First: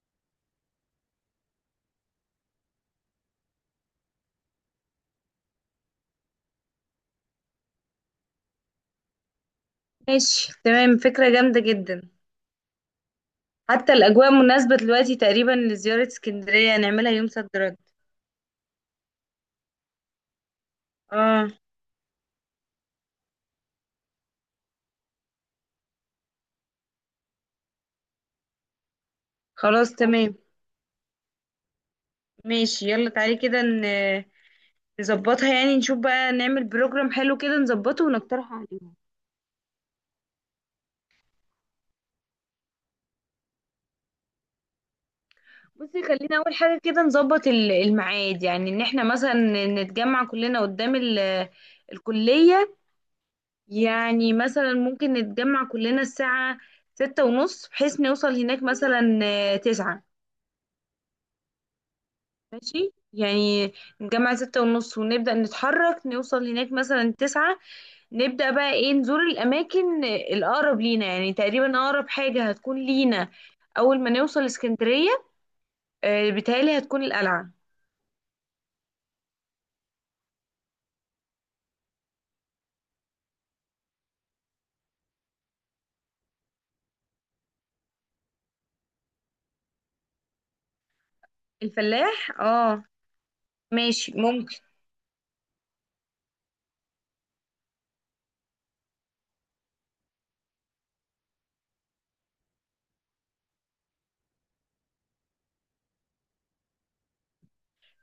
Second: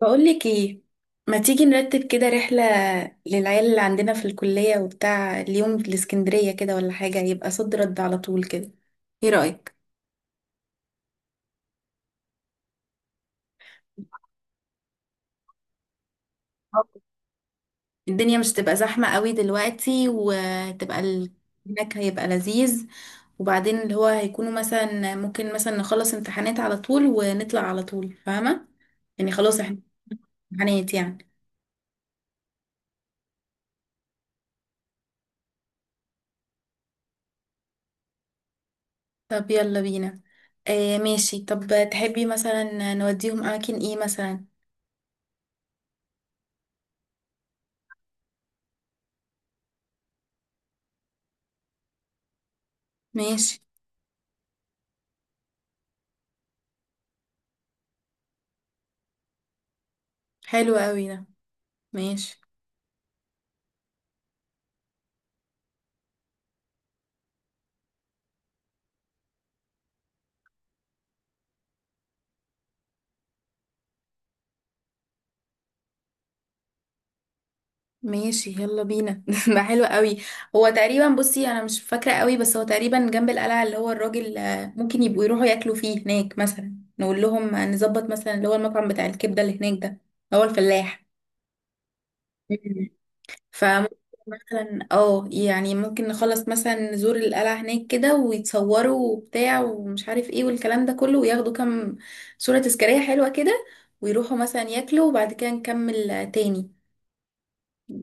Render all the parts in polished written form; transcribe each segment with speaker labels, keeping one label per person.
Speaker 1: بقولك ايه، ما تيجي نرتب كده رحلة للعيال اللي عندنا في الكلية وبتاع اليوم الاسكندرية كده ولا حاجة يبقى صد رد على طول كده، ايه رأيك؟
Speaker 2: ماشي تمام، فكرة جامدة جدا. حتى الأجواء مناسبة دلوقتي تقريبا لزيارة اسكندرية،
Speaker 1: آه.
Speaker 2: نعملها يوم صد رد.
Speaker 1: الدنيا مش تبقى زحمة قوي دلوقتي وتبقى
Speaker 2: اه
Speaker 1: هناك هيبقى لذيذ. وبعدين اللي هو هيكونوا مثلا ممكن مثلا نخلص امتحانات على طول ونطلع على طول، فاهمة؟ يعني خلاص احنا
Speaker 2: خلاص تمام.
Speaker 1: امتحانات يعني.
Speaker 2: ماشي يلا تعالي كده نظبطها، يعني نشوف بقى نعمل بروجرام حلو كده، نظبطه ونقترحه عليهم.
Speaker 1: طب يلا بينا. آه ماشي، طب تحبي مثلا نوديهم اماكن ايه مثلا؟
Speaker 2: بصي، خلينا أول حاجة كده نظبط الميعاد، يعني إن احنا مثلا نتجمع كلنا قدام الكلية.
Speaker 1: ماشي.
Speaker 2: يعني مثلا ممكن نتجمع كلنا الساعة ستة ونص، بحيث نوصل هناك مثلا تسعة.
Speaker 1: حلو قوي ده. ماشي.
Speaker 2: ماشي يعني، نجمع ستة ونص ونبدأ نتحرك، نوصل هناك مثلا تسعة. نبدأ بقى ايه نزور الأماكن الأقرب لينا، يعني تقريبا أقرب حاجة هتكون لينا أول ما نوصل اسكندرية بيتهيألي هتكون القلعة.
Speaker 1: ماشي يلا بينا ده حلو قوي. هو تقريبا، بصي انا مش فاكره قوي، بس هو تقريبا جنب القلعه اللي هو الراجل، ممكن يبقوا يروحوا ياكلوا فيه هناك، مثلا نقول لهم نظبط مثلا اللي هو المطعم بتاع الكبده اللي هناك ده، اللي هو الفلاح.
Speaker 2: الفلاح، اه.
Speaker 1: مم. فممكن
Speaker 2: ماشي ممكن.
Speaker 1: مثلا، اه يعني ممكن نخلص مثلا نزور القلعة هناك كده ويتصوروا وبتاع ومش عارف ايه والكلام ده كله وياخدوا كام صورة تذكارية حلوة كده، ويروحوا مثلا ياكلوا وبعد كده نكمل تاني.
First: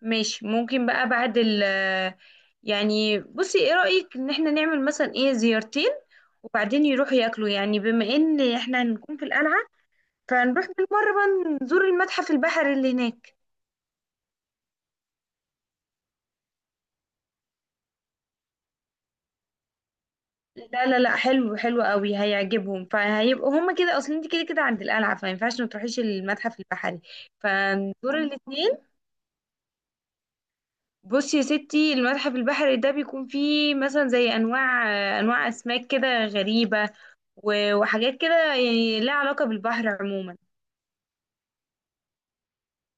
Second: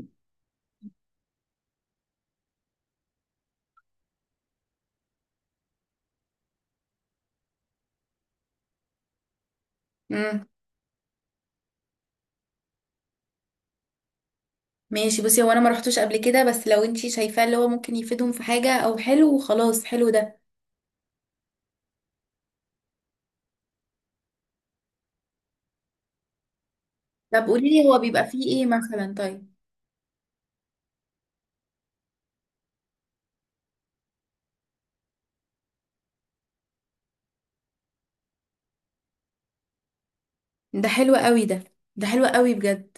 Speaker 2: ماشي ممكن بقى بعد ال، يعني بصي ايه رأيك ان احنا نعمل مثلا ايه زيارتين وبعدين يروحوا ياكلوا، يعني بما ان احنا هنكون في القلعة
Speaker 1: مم.
Speaker 2: فنروح بالمرة بقى نزور المتحف البحري اللي هناك.
Speaker 1: ماشي، بصي هو انا ما رحتوش قبل كده بس لو انتي شايفاه اللي هو ممكن يفيدهم في حاجة او حلو، خلاص حلو ده.
Speaker 2: لا لا لا، حلو حلو قوي، هيعجبهم، فهيبقوا هما كده، اصل انت كده كده عند القلعه فما ينفعش ما تروحيش المتحف البحري،
Speaker 1: طب قولي لي هو
Speaker 2: فنزور
Speaker 1: بيبقى فيه ايه
Speaker 2: الاثنين.
Speaker 1: مثلا طيب؟
Speaker 2: بصي يا ستي، المتحف البحري ده بيكون فيه مثلا زي انواع اسماك كده غريبه، وحاجات كده يعني لها علاقه بالبحر عموما.
Speaker 1: ده حلو قوي ده. ده حلو قوي بجد.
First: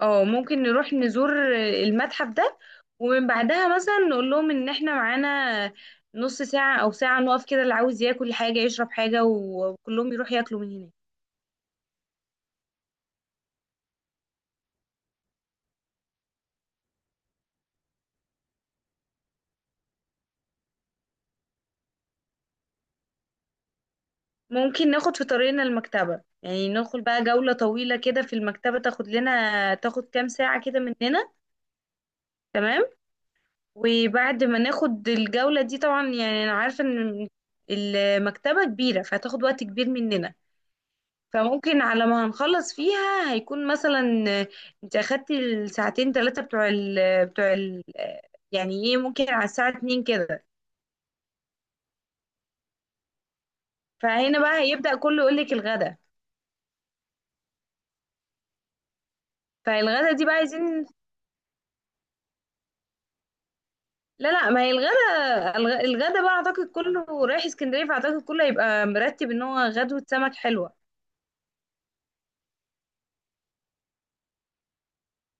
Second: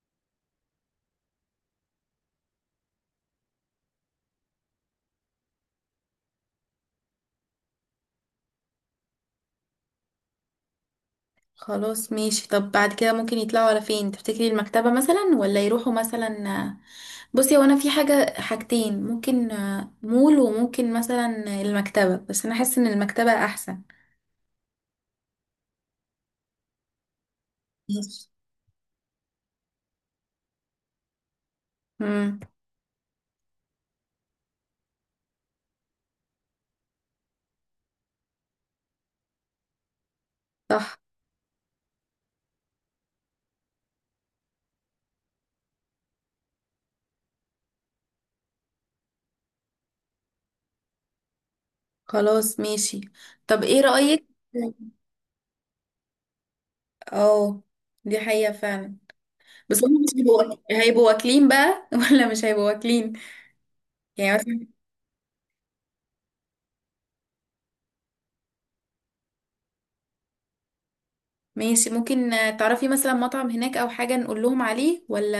Speaker 2: اه ممكن نروح نزور المتحف ده، ومن بعدها مثلا نقول لهم ان احنا معانا نص ساعه او ساعه نقف كده، اللي عاوز ياكل حاجه يشرب حاجه وكلهم يروح ياكلوا من هناك.
Speaker 1: خلاص ماشي، طب بعد كده ممكن يطلعوا على فين تفتكري؟ المكتبة مثلا ولا يروحوا مثلا، آه، بصي هو انا في حاجة حاجتين ممكن، مول وممكن مثلا المكتبة، بس انا حاسة ان المكتبة احسن.
Speaker 2: ممكن ناخد في طريقنا المكتبة، يعني ناخد بقى جولة طويلة كده
Speaker 1: ماشي.
Speaker 2: في المكتبة، تاخد لنا، تاخد كام ساعة كده مننا.
Speaker 1: امم.
Speaker 2: تمام. وبعد ما ناخد الجولة دي طبعا، يعني أنا عارفة إن المكتبة كبيرة فهتاخد وقت كبير مننا.
Speaker 1: صح.
Speaker 2: فممكن على ما هنخلص فيها هيكون مثلا، آه، انت أخدتي الساعتين ثلاثة بتوع ال، بتوع ال آه، يعني ايه، ممكن على الساعة اتنين كده.
Speaker 1: خلاص ماشي. طب ايه رأيك؟
Speaker 2: فهنا بقى هيبدأ كله يقولك الغدا.
Speaker 1: اه، دي حقيقة فعلا. بس هم مش
Speaker 2: فالغدا دي بقى
Speaker 1: هيبقوا
Speaker 2: عايزين.
Speaker 1: هيبقوا واكلين بقى ولا مش هيبقوا واكلين
Speaker 2: لا
Speaker 1: يعني
Speaker 2: لا، ما
Speaker 1: مثلا؟
Speaker 2: هي الغدا، الغدا بقى اعتقد كله رايح اسكندريه، فاعتقد كله هيبقى مرتب ان هو غدوه سمك حلوه.
Speaker 1: ماشي، ممكن تعرفي مثلا مطعم هناك او حاجة نقول لهم عليه ولا؟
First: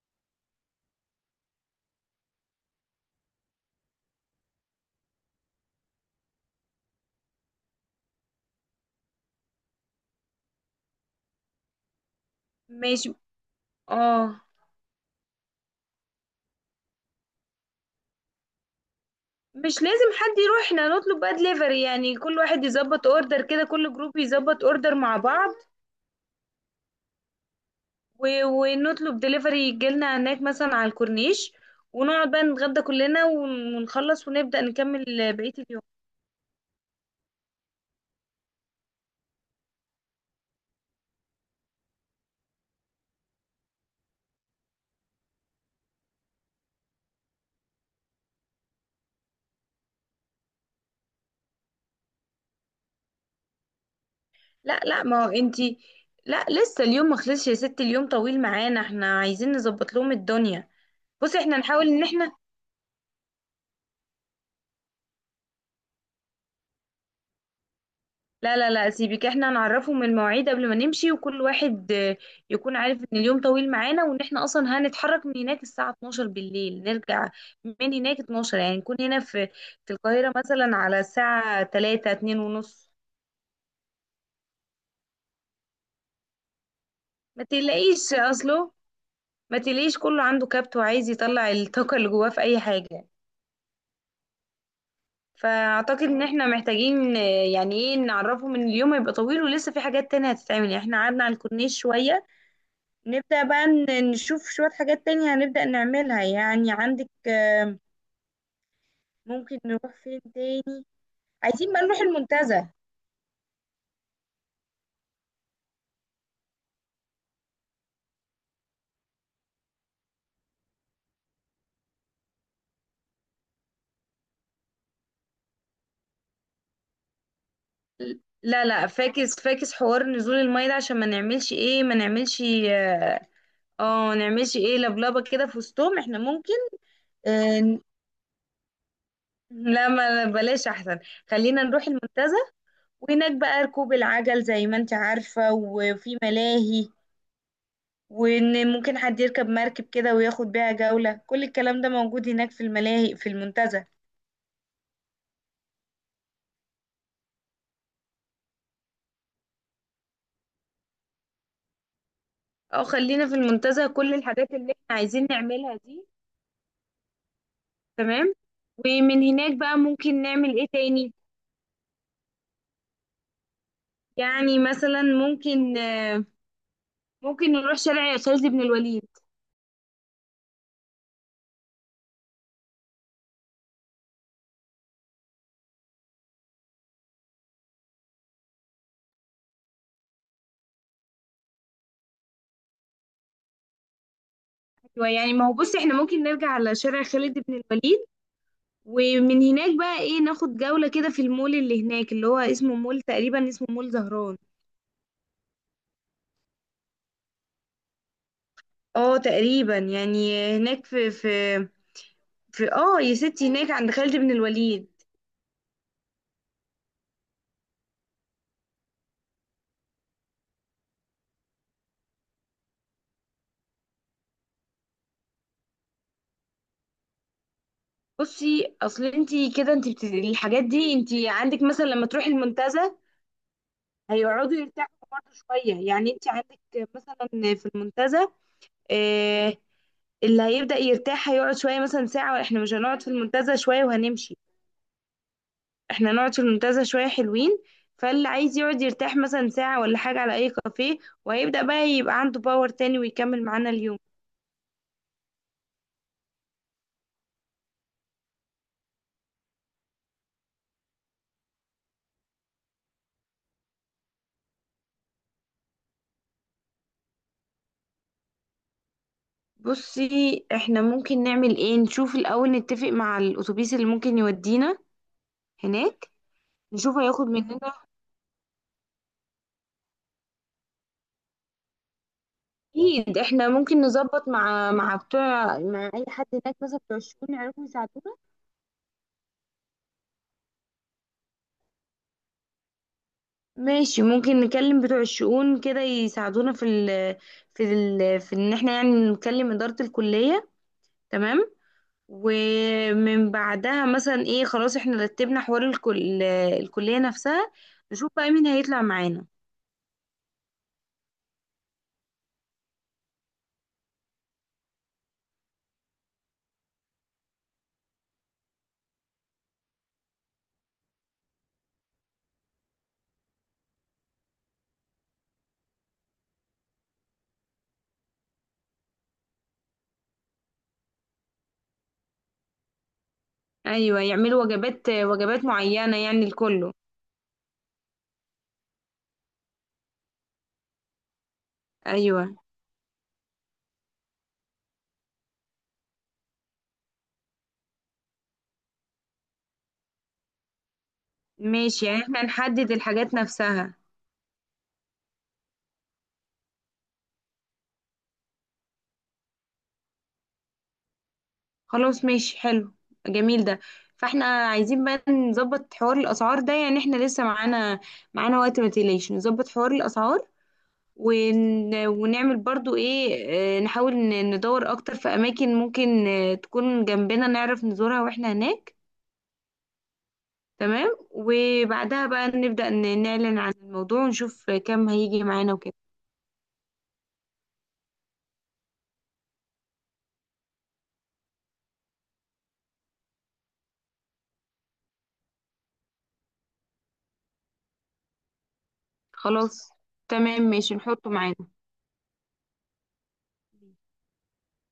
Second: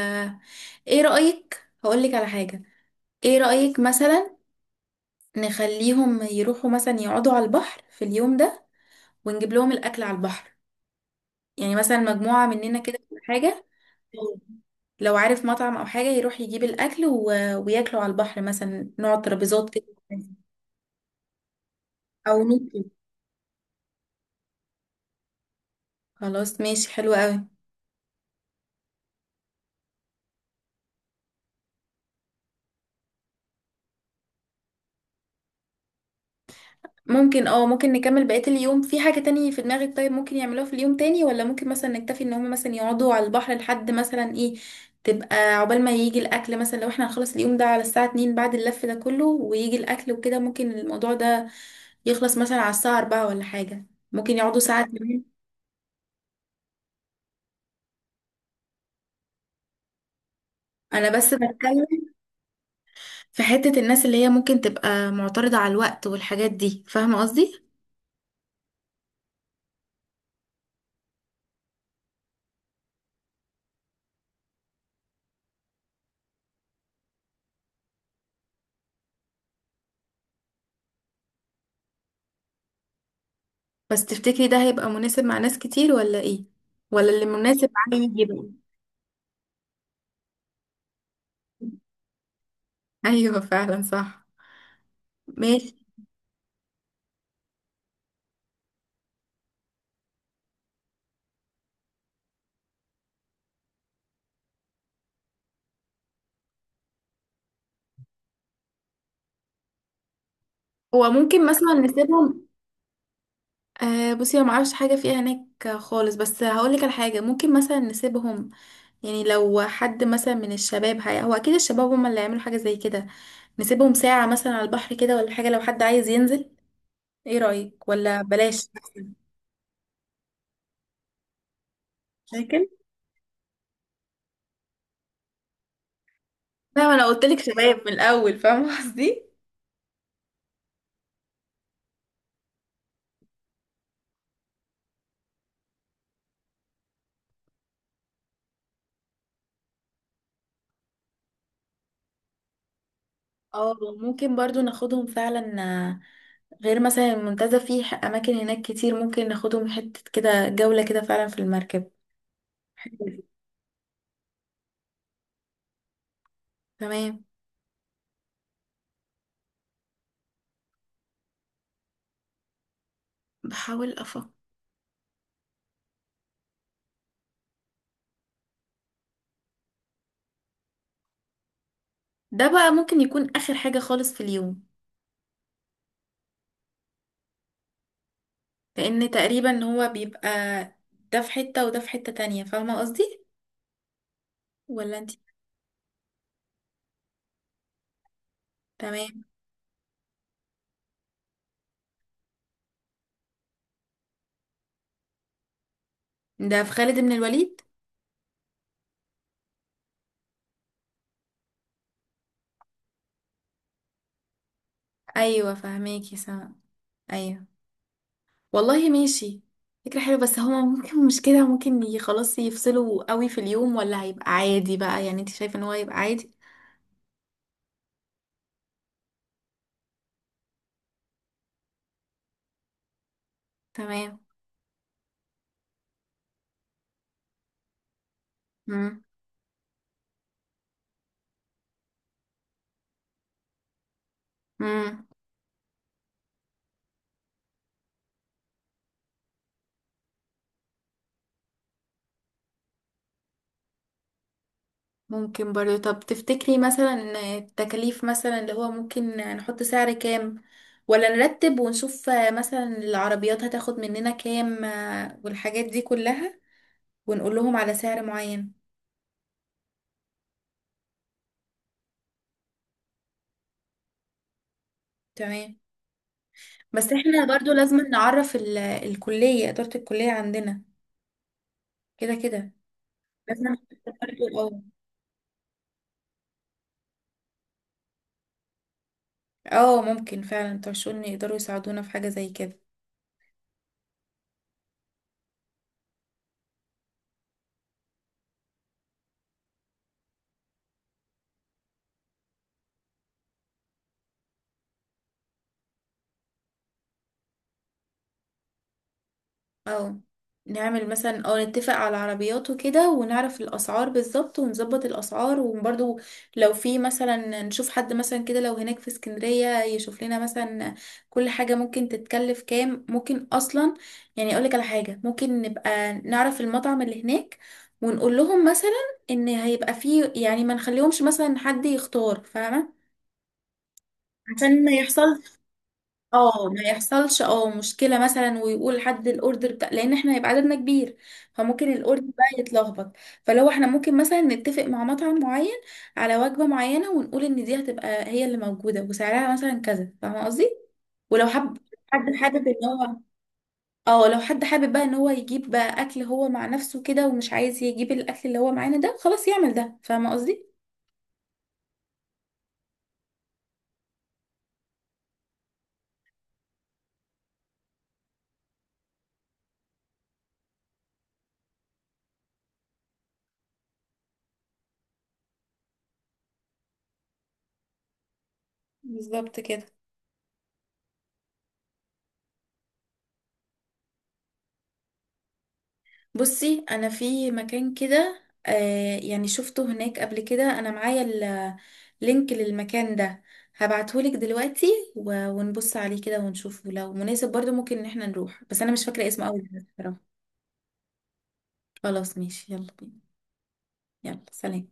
Speaker 1: ايه رأيك، هقولك على حاجة، ايه رأيك مثلا نخليهم يروحوا مثلا يقعدوا على البحر في اليوم ده ونجيب لهم الاكل على البحر؟ يعني مثلا مجموعة مننا كده
Speaker 2: ماشي
Speaker 1: ولا حاجة،
Speaker 2: اه.
Speaker 1: لو عارف مطعم او حاجة يروح يجيب الاكل وياكلوا على البحر، مثلا نقعد ترابيزات
Speaker 2: مش
Speaker 1: كده
Speaker 2: لازم حد يروح، احنا نطلب بقى دليفري، يعني
Speaker 1: او
Speaker 2: كل واحد
Speaker 1: نطلب.
Speaker 2: يظبط اوردر كده، كل جروب يظبط اوردر مع بعض،
Speaker 1: خلاص ماشي، حلو قوي.
Speaker 2: و... ونطلب دليفري يجيلنا هناك مثلا على الكورنيش، ونقعد بقى نتغدى كلنا ونخلص ونبدأ نكمل بقية اليوم.
Speaker 1: ممكن اه، ممكن نكمل بقية اليوم في حاجة تانية في دماغك؟ طيب ممكن يعملوها في اليوم تاني ولا ممكن مثلا نكتفي ان هم مثلا يقعدوا على البحر لحد مثلا ايه، تبقى عقبال ما يجي الاكل مثلا؟ لو احنا هنخلص اليوم ده على الساعة 2 بعد اللف ده كله ويجي الاكل وكده، ممكن الموضوع ده يخلص مثلا على الساعة 4 ولا حاجة، ممكن يقعدوا
Speaker 2: لا
Speaker 1: ساعة
Speaker 2: لا،
Speaker 1: كمان.
Speaker 2: ما هو انتي، لا لسه اليوم ما خلصش يا ستي، اليوم طويل معانا، احنا عايزين نظبط لهم الدنيا.
Speaker 1: انا بس
Speaker 2: بصي، احنا
Speaker 1: بتكلم
Speaker 2: نحاول ان احنا،
Speaker 1: في حتة الناس اللي هي ممكن تبقى معترضة على الوقت والحاجات دي، فاهمة قصدي؟
Speaker 2: لا لا لا سيبك، احنا نعرفهم المواعيد قبل ما نمشي، وكل واحد يكون عارف ان اليوم طويل معانا، وان احنا اصلا هنتحرك من هناك الساعة 12 بالليل، نرجع من هناك 12، يعني نكون هنا في القاهرة مثلا على الساعة 3 2 ونص.
Speaker 1: بس تفتكري ده هيبقى مناسب مع ناس كتير ولا ايه؟ ولا اللي
Speaker 2: ما
Speaker 1: مناسب معاه
Speaker 2: تقلقيش
Speaker 1: يجي بقى.
Speaker 2: اصله، ما تقلقيش، كله عنده كبت وعايز يطلع الطاقة اللي جواه في اي حاجة.
Speaker 1: ايوه فعلا صح. ماشي.
Speaker 2: فاعتقد ان احنا محتاجين، يعني ايه، نعرفهم ان اليوم هيبقى طويل ولسه في حاجات تانية هتتعمل، يعني احنا قعدنا على الكورنيش شوية، نبدأ بقى نشوف شوية حاجات تانية هنبدأ نعملها، يعني عندك ممكن نروح فين تاني،
Speaker 1: هو ممكن
Speaker 2: عايزين
Speaker 1: مثلا
Speaker 2: بقى نروح
Speaker 1: نسيبهم،
Speaker 2: المنتزه.
Speaker 1: آه بصي انا معرفش حاجه فيها هناك خالص، بس هقولك على حاجه ممكن مثلا نسيبهم، يعني لو حد مثلا من الشباب، هي هو اكيد الشباب هم اللي هيعملوا حاجه زي كده، نسيبهم ساعه مثلا على البحر كده ولا حاجه لو حد عايز ينزل. ايه رايك ولا
Speaker 2: لا
Speaker 1: بلاش
Speaker 2: لا،
Speaker 1: أحسن؟
Speaker 2: فاكس فاكس حوار نزول المية ده، عشان ما نعملش ايه، ما نعملش
Speaker 1: شاكل،
Speaker 2: نعملش ايه لبلبة كده في وسطهم، احنا ممكن
Speaker 1: فاهمه؟ انا قلت لك
Speaker 2: آه،
Speaker 1: شباب من الاول، فاهمه قصدي؟
Speaker 2: لا ما بلاش احسن. خلينا نروح المنتزه، وهناك بقى ركوب العجل زي ما انت عارفة، وفي ملاهي، وان ممكن حد يركب مركب كده وياخد بيها جولة، كل الكلام ده موجود هناك في الملاهي في
Speaker 1: اه
Speaker 2: المنتزه.
Speaker 1: ممكن برضو ناخدهم فعلا، غير مثلا المنتزه فيه اماكن هناك كتير ممكن ناخدهم حته كده جوله كده فعلا في المركب.
Speaker 2: اه
Speaker 1: حلو.
Speaker 2: خلينا في المنتزه كل الحاجات اللي احنا عايزين نعملها دي.
Speaker 1: تمام.
Speaker 2: تمام. ومن هناك بقى ممكن نعمل ايه تاني،
Speaker 1: بحاول افكر.
Speaker 2: يعني مثلا ممكن نروح شارع خالد بن الوليد.
Speaker 1: ده بقى ممكن يكون اخر حاجة خالص في اليوم، لان تقريبا هو بيبقى ده في حتة وده في حتة تانية، فاهمة قصدي ولا
Speaker 2: أيوة،
Speaker 1: انت؟
Speaker 2: يعني ما هو بص، احنا ممكن نرجع على شارع خالد بن الوليد،
Speaker 1: تمام.
Speaker 2: ومن هناك بقى ايه، ناخد جولة كده في المول اللي هناك، اللي هو اسمه مول، تقريبا اسمه مول زهران.
Speaker 1: ده في خالد بن الوليد؟
Speaker 2: اه تقريبا، يعني هناك في يا ستي، هناك عند خالد بن الوليد.
Speaker 1: ايوه فهماكي سما. ايوه. والله ماشي، فكرة حلوة. بس هما ممكن مش كده ممكن خلاص يفصلوا قوي في اليوم، ولا هيبقى عادي بقى؟ يعني انت شايفة ان هو هيبقى عادي؟
Speaker 2: بصي، اصل انتي كده انتي الحاجات دي انتي عندك مثلا لما تروحي المنتزه،
Speaker 1: تمام.
Speaker 2: هيقعدوا يرتاحوا برضه شويه، يعني انتي عندك مثلا في المنتزه، آه اللي هيبدأ يرتاح هيقعد شويه مثلا ساعه، واحنا مش هنقعد في المنتزه شويه وهنمشي،
Speaker 1: امم.
Speaker 2: احنا نقعد في المنتزه شويه حلوين، فاللي عايز يقعد يرتاح مثلا ساعه ولا حاجه على اي كافيه، وهيبدا بقى يبقى عنده باور تاني ويكمل معانا اليوم.
Speaker 1: ممكن برضه. طب تفتكري مثلا التكاليف مثلا اللي هو ممكن نحط سعر كام، ولا نرتب ونشوف مثلا العربيات هتاخد مننا كام، والحاجات دي كلها، ونقول لهم على سعر معين؟
Speaker 2: بصي، احنا ممكن نعمل ايه، نشوف الاول نتفق مع الاتوبيس اللي ممكن يودينا
Speaker 1: تمام.
Speaker 2: هناك،
Speaker 1: بس
Speaker 2: نشوف
Speaker 1: احنا
Speaker 2: هياخد
Speaker 1: برضه
Speaker 2: مننا.
Speaker 1: لازم نعرف الكلية، إدارة الكلية عندنا كده كده
Speaker 2: اكيد احنا
Speaker 1: لازم
Speaker 2: ممكن نظبط
Speaker 1: برضه. اه
Speaker 2: مع بتوع، مع اي حد هناك مثلا بتوع الشؤون يعرفوا يساعدونا.
Speaker 1: اه، ممكن فعلا ترشوني يقدروا يساعدونا في حاجة زي كده.
Speaker 2: ماشي، ممكن نكلم بتوع الشؤون كده يساعدونا في ال، في ان احنا يعني نكلم اداره الكليه. تمام. ومن بعدها مثلا ايه، خلاص احنا رتبنا حوار الكلية نفسها، نشوف بقى مين هيطلع معانا.
Speaker 1: اه، نعمل مثلا او نتفق على العربيات وكده ونعرف الاسعار بالظبط ونظبط الاسعار، وبرضو لو في مثلا نشوف حد مثلا كده لو هناك في اسكندرية يشوف لنا مثلا كل حاجة ممكن تتكلف كام ممكن اصلا. يعني اقولك على حاجة، ممكن نبقى نعرف المطعم اللي هناك ونقول لهم مثلا ان هيبقى فيه، يعني ما نخليهمش مثلا حد يختار، فاهمة؟
Speaker 2: ايوه يعملوا
Speaker 1: عشان ما
Speaker 2: وجبات
Speaker 1: يحصلش
Speaker 2: وجبات معينة يعني
Speaker 1: اه، ما
Speaker 2: لكله.
Speaker 1: يحصلش اه مشكله مثلا ويقول حد الاوردر بتاع، لان احنا هيبقى عددنا كبير فممكن الاوردر بقى
Speaker 2: ايوه
Speaker 1: يتلخبط. فلو احنا ممكن مثلا نتفق مع مطعم معين على وجبه معينه ونقول ان دي هتبقى هي اللي موجوده وسعرها مثلا كذا، فاهمه قصدي؟ ولو حب
Speaker 2: ماشي، يعني
Speaker 1: حد
Speaker 2: احنا
Speaker 1: حابب ان
Speaker 2: نحدد
Speaker 1: هو،
Speaker 2: الحاجات نفسها.
Speaker 1: اه لو حد حابب بقى ان هو يجيب بقى اكل هو مع نفسه كده ومش عايز يجيب الاكل اللي هو معانا ده، خلاص يعمل ده، فاهمه قصدي؟
Speaker 2: خلاص ماشي، حلو، جميل ده. فاحنا عايزين بقى نظبط حوار الاسعار ده، يعني احنا لسه معانا وقت، ما تقلقش نظبط حوار الاسعار، ونعمل برضو ايه، نحاول ندور اكتر في اماكن ممكن تكون جنبنا، نعرف نزورها واحنا هناك.
Speaker 1: بالظبط كده.
Speaker 2: تمام. وبعدها بقى نبدأ نعلن عن الموضوع ونشوف كم هيجي معانا وكده.
Speaker 1: بصي انا في مكان كده، آه يعني شفته هناك قبل كده، انا معايا اللينك للمكان ده، هبعتهولك دلوقتي ونبص عليه كده ونشوفه لو مناسب، برضو ممكن ان احنا نروح، بس انا مش فاكرة اسمه قوي
Speaker 2: خلاص
Speaker 1: بصراحة.
Speaker 2: تمام ماشي، نحطه معانا.
Speaker 1: خلاص. ماشي يلا بينا. يلا سلام.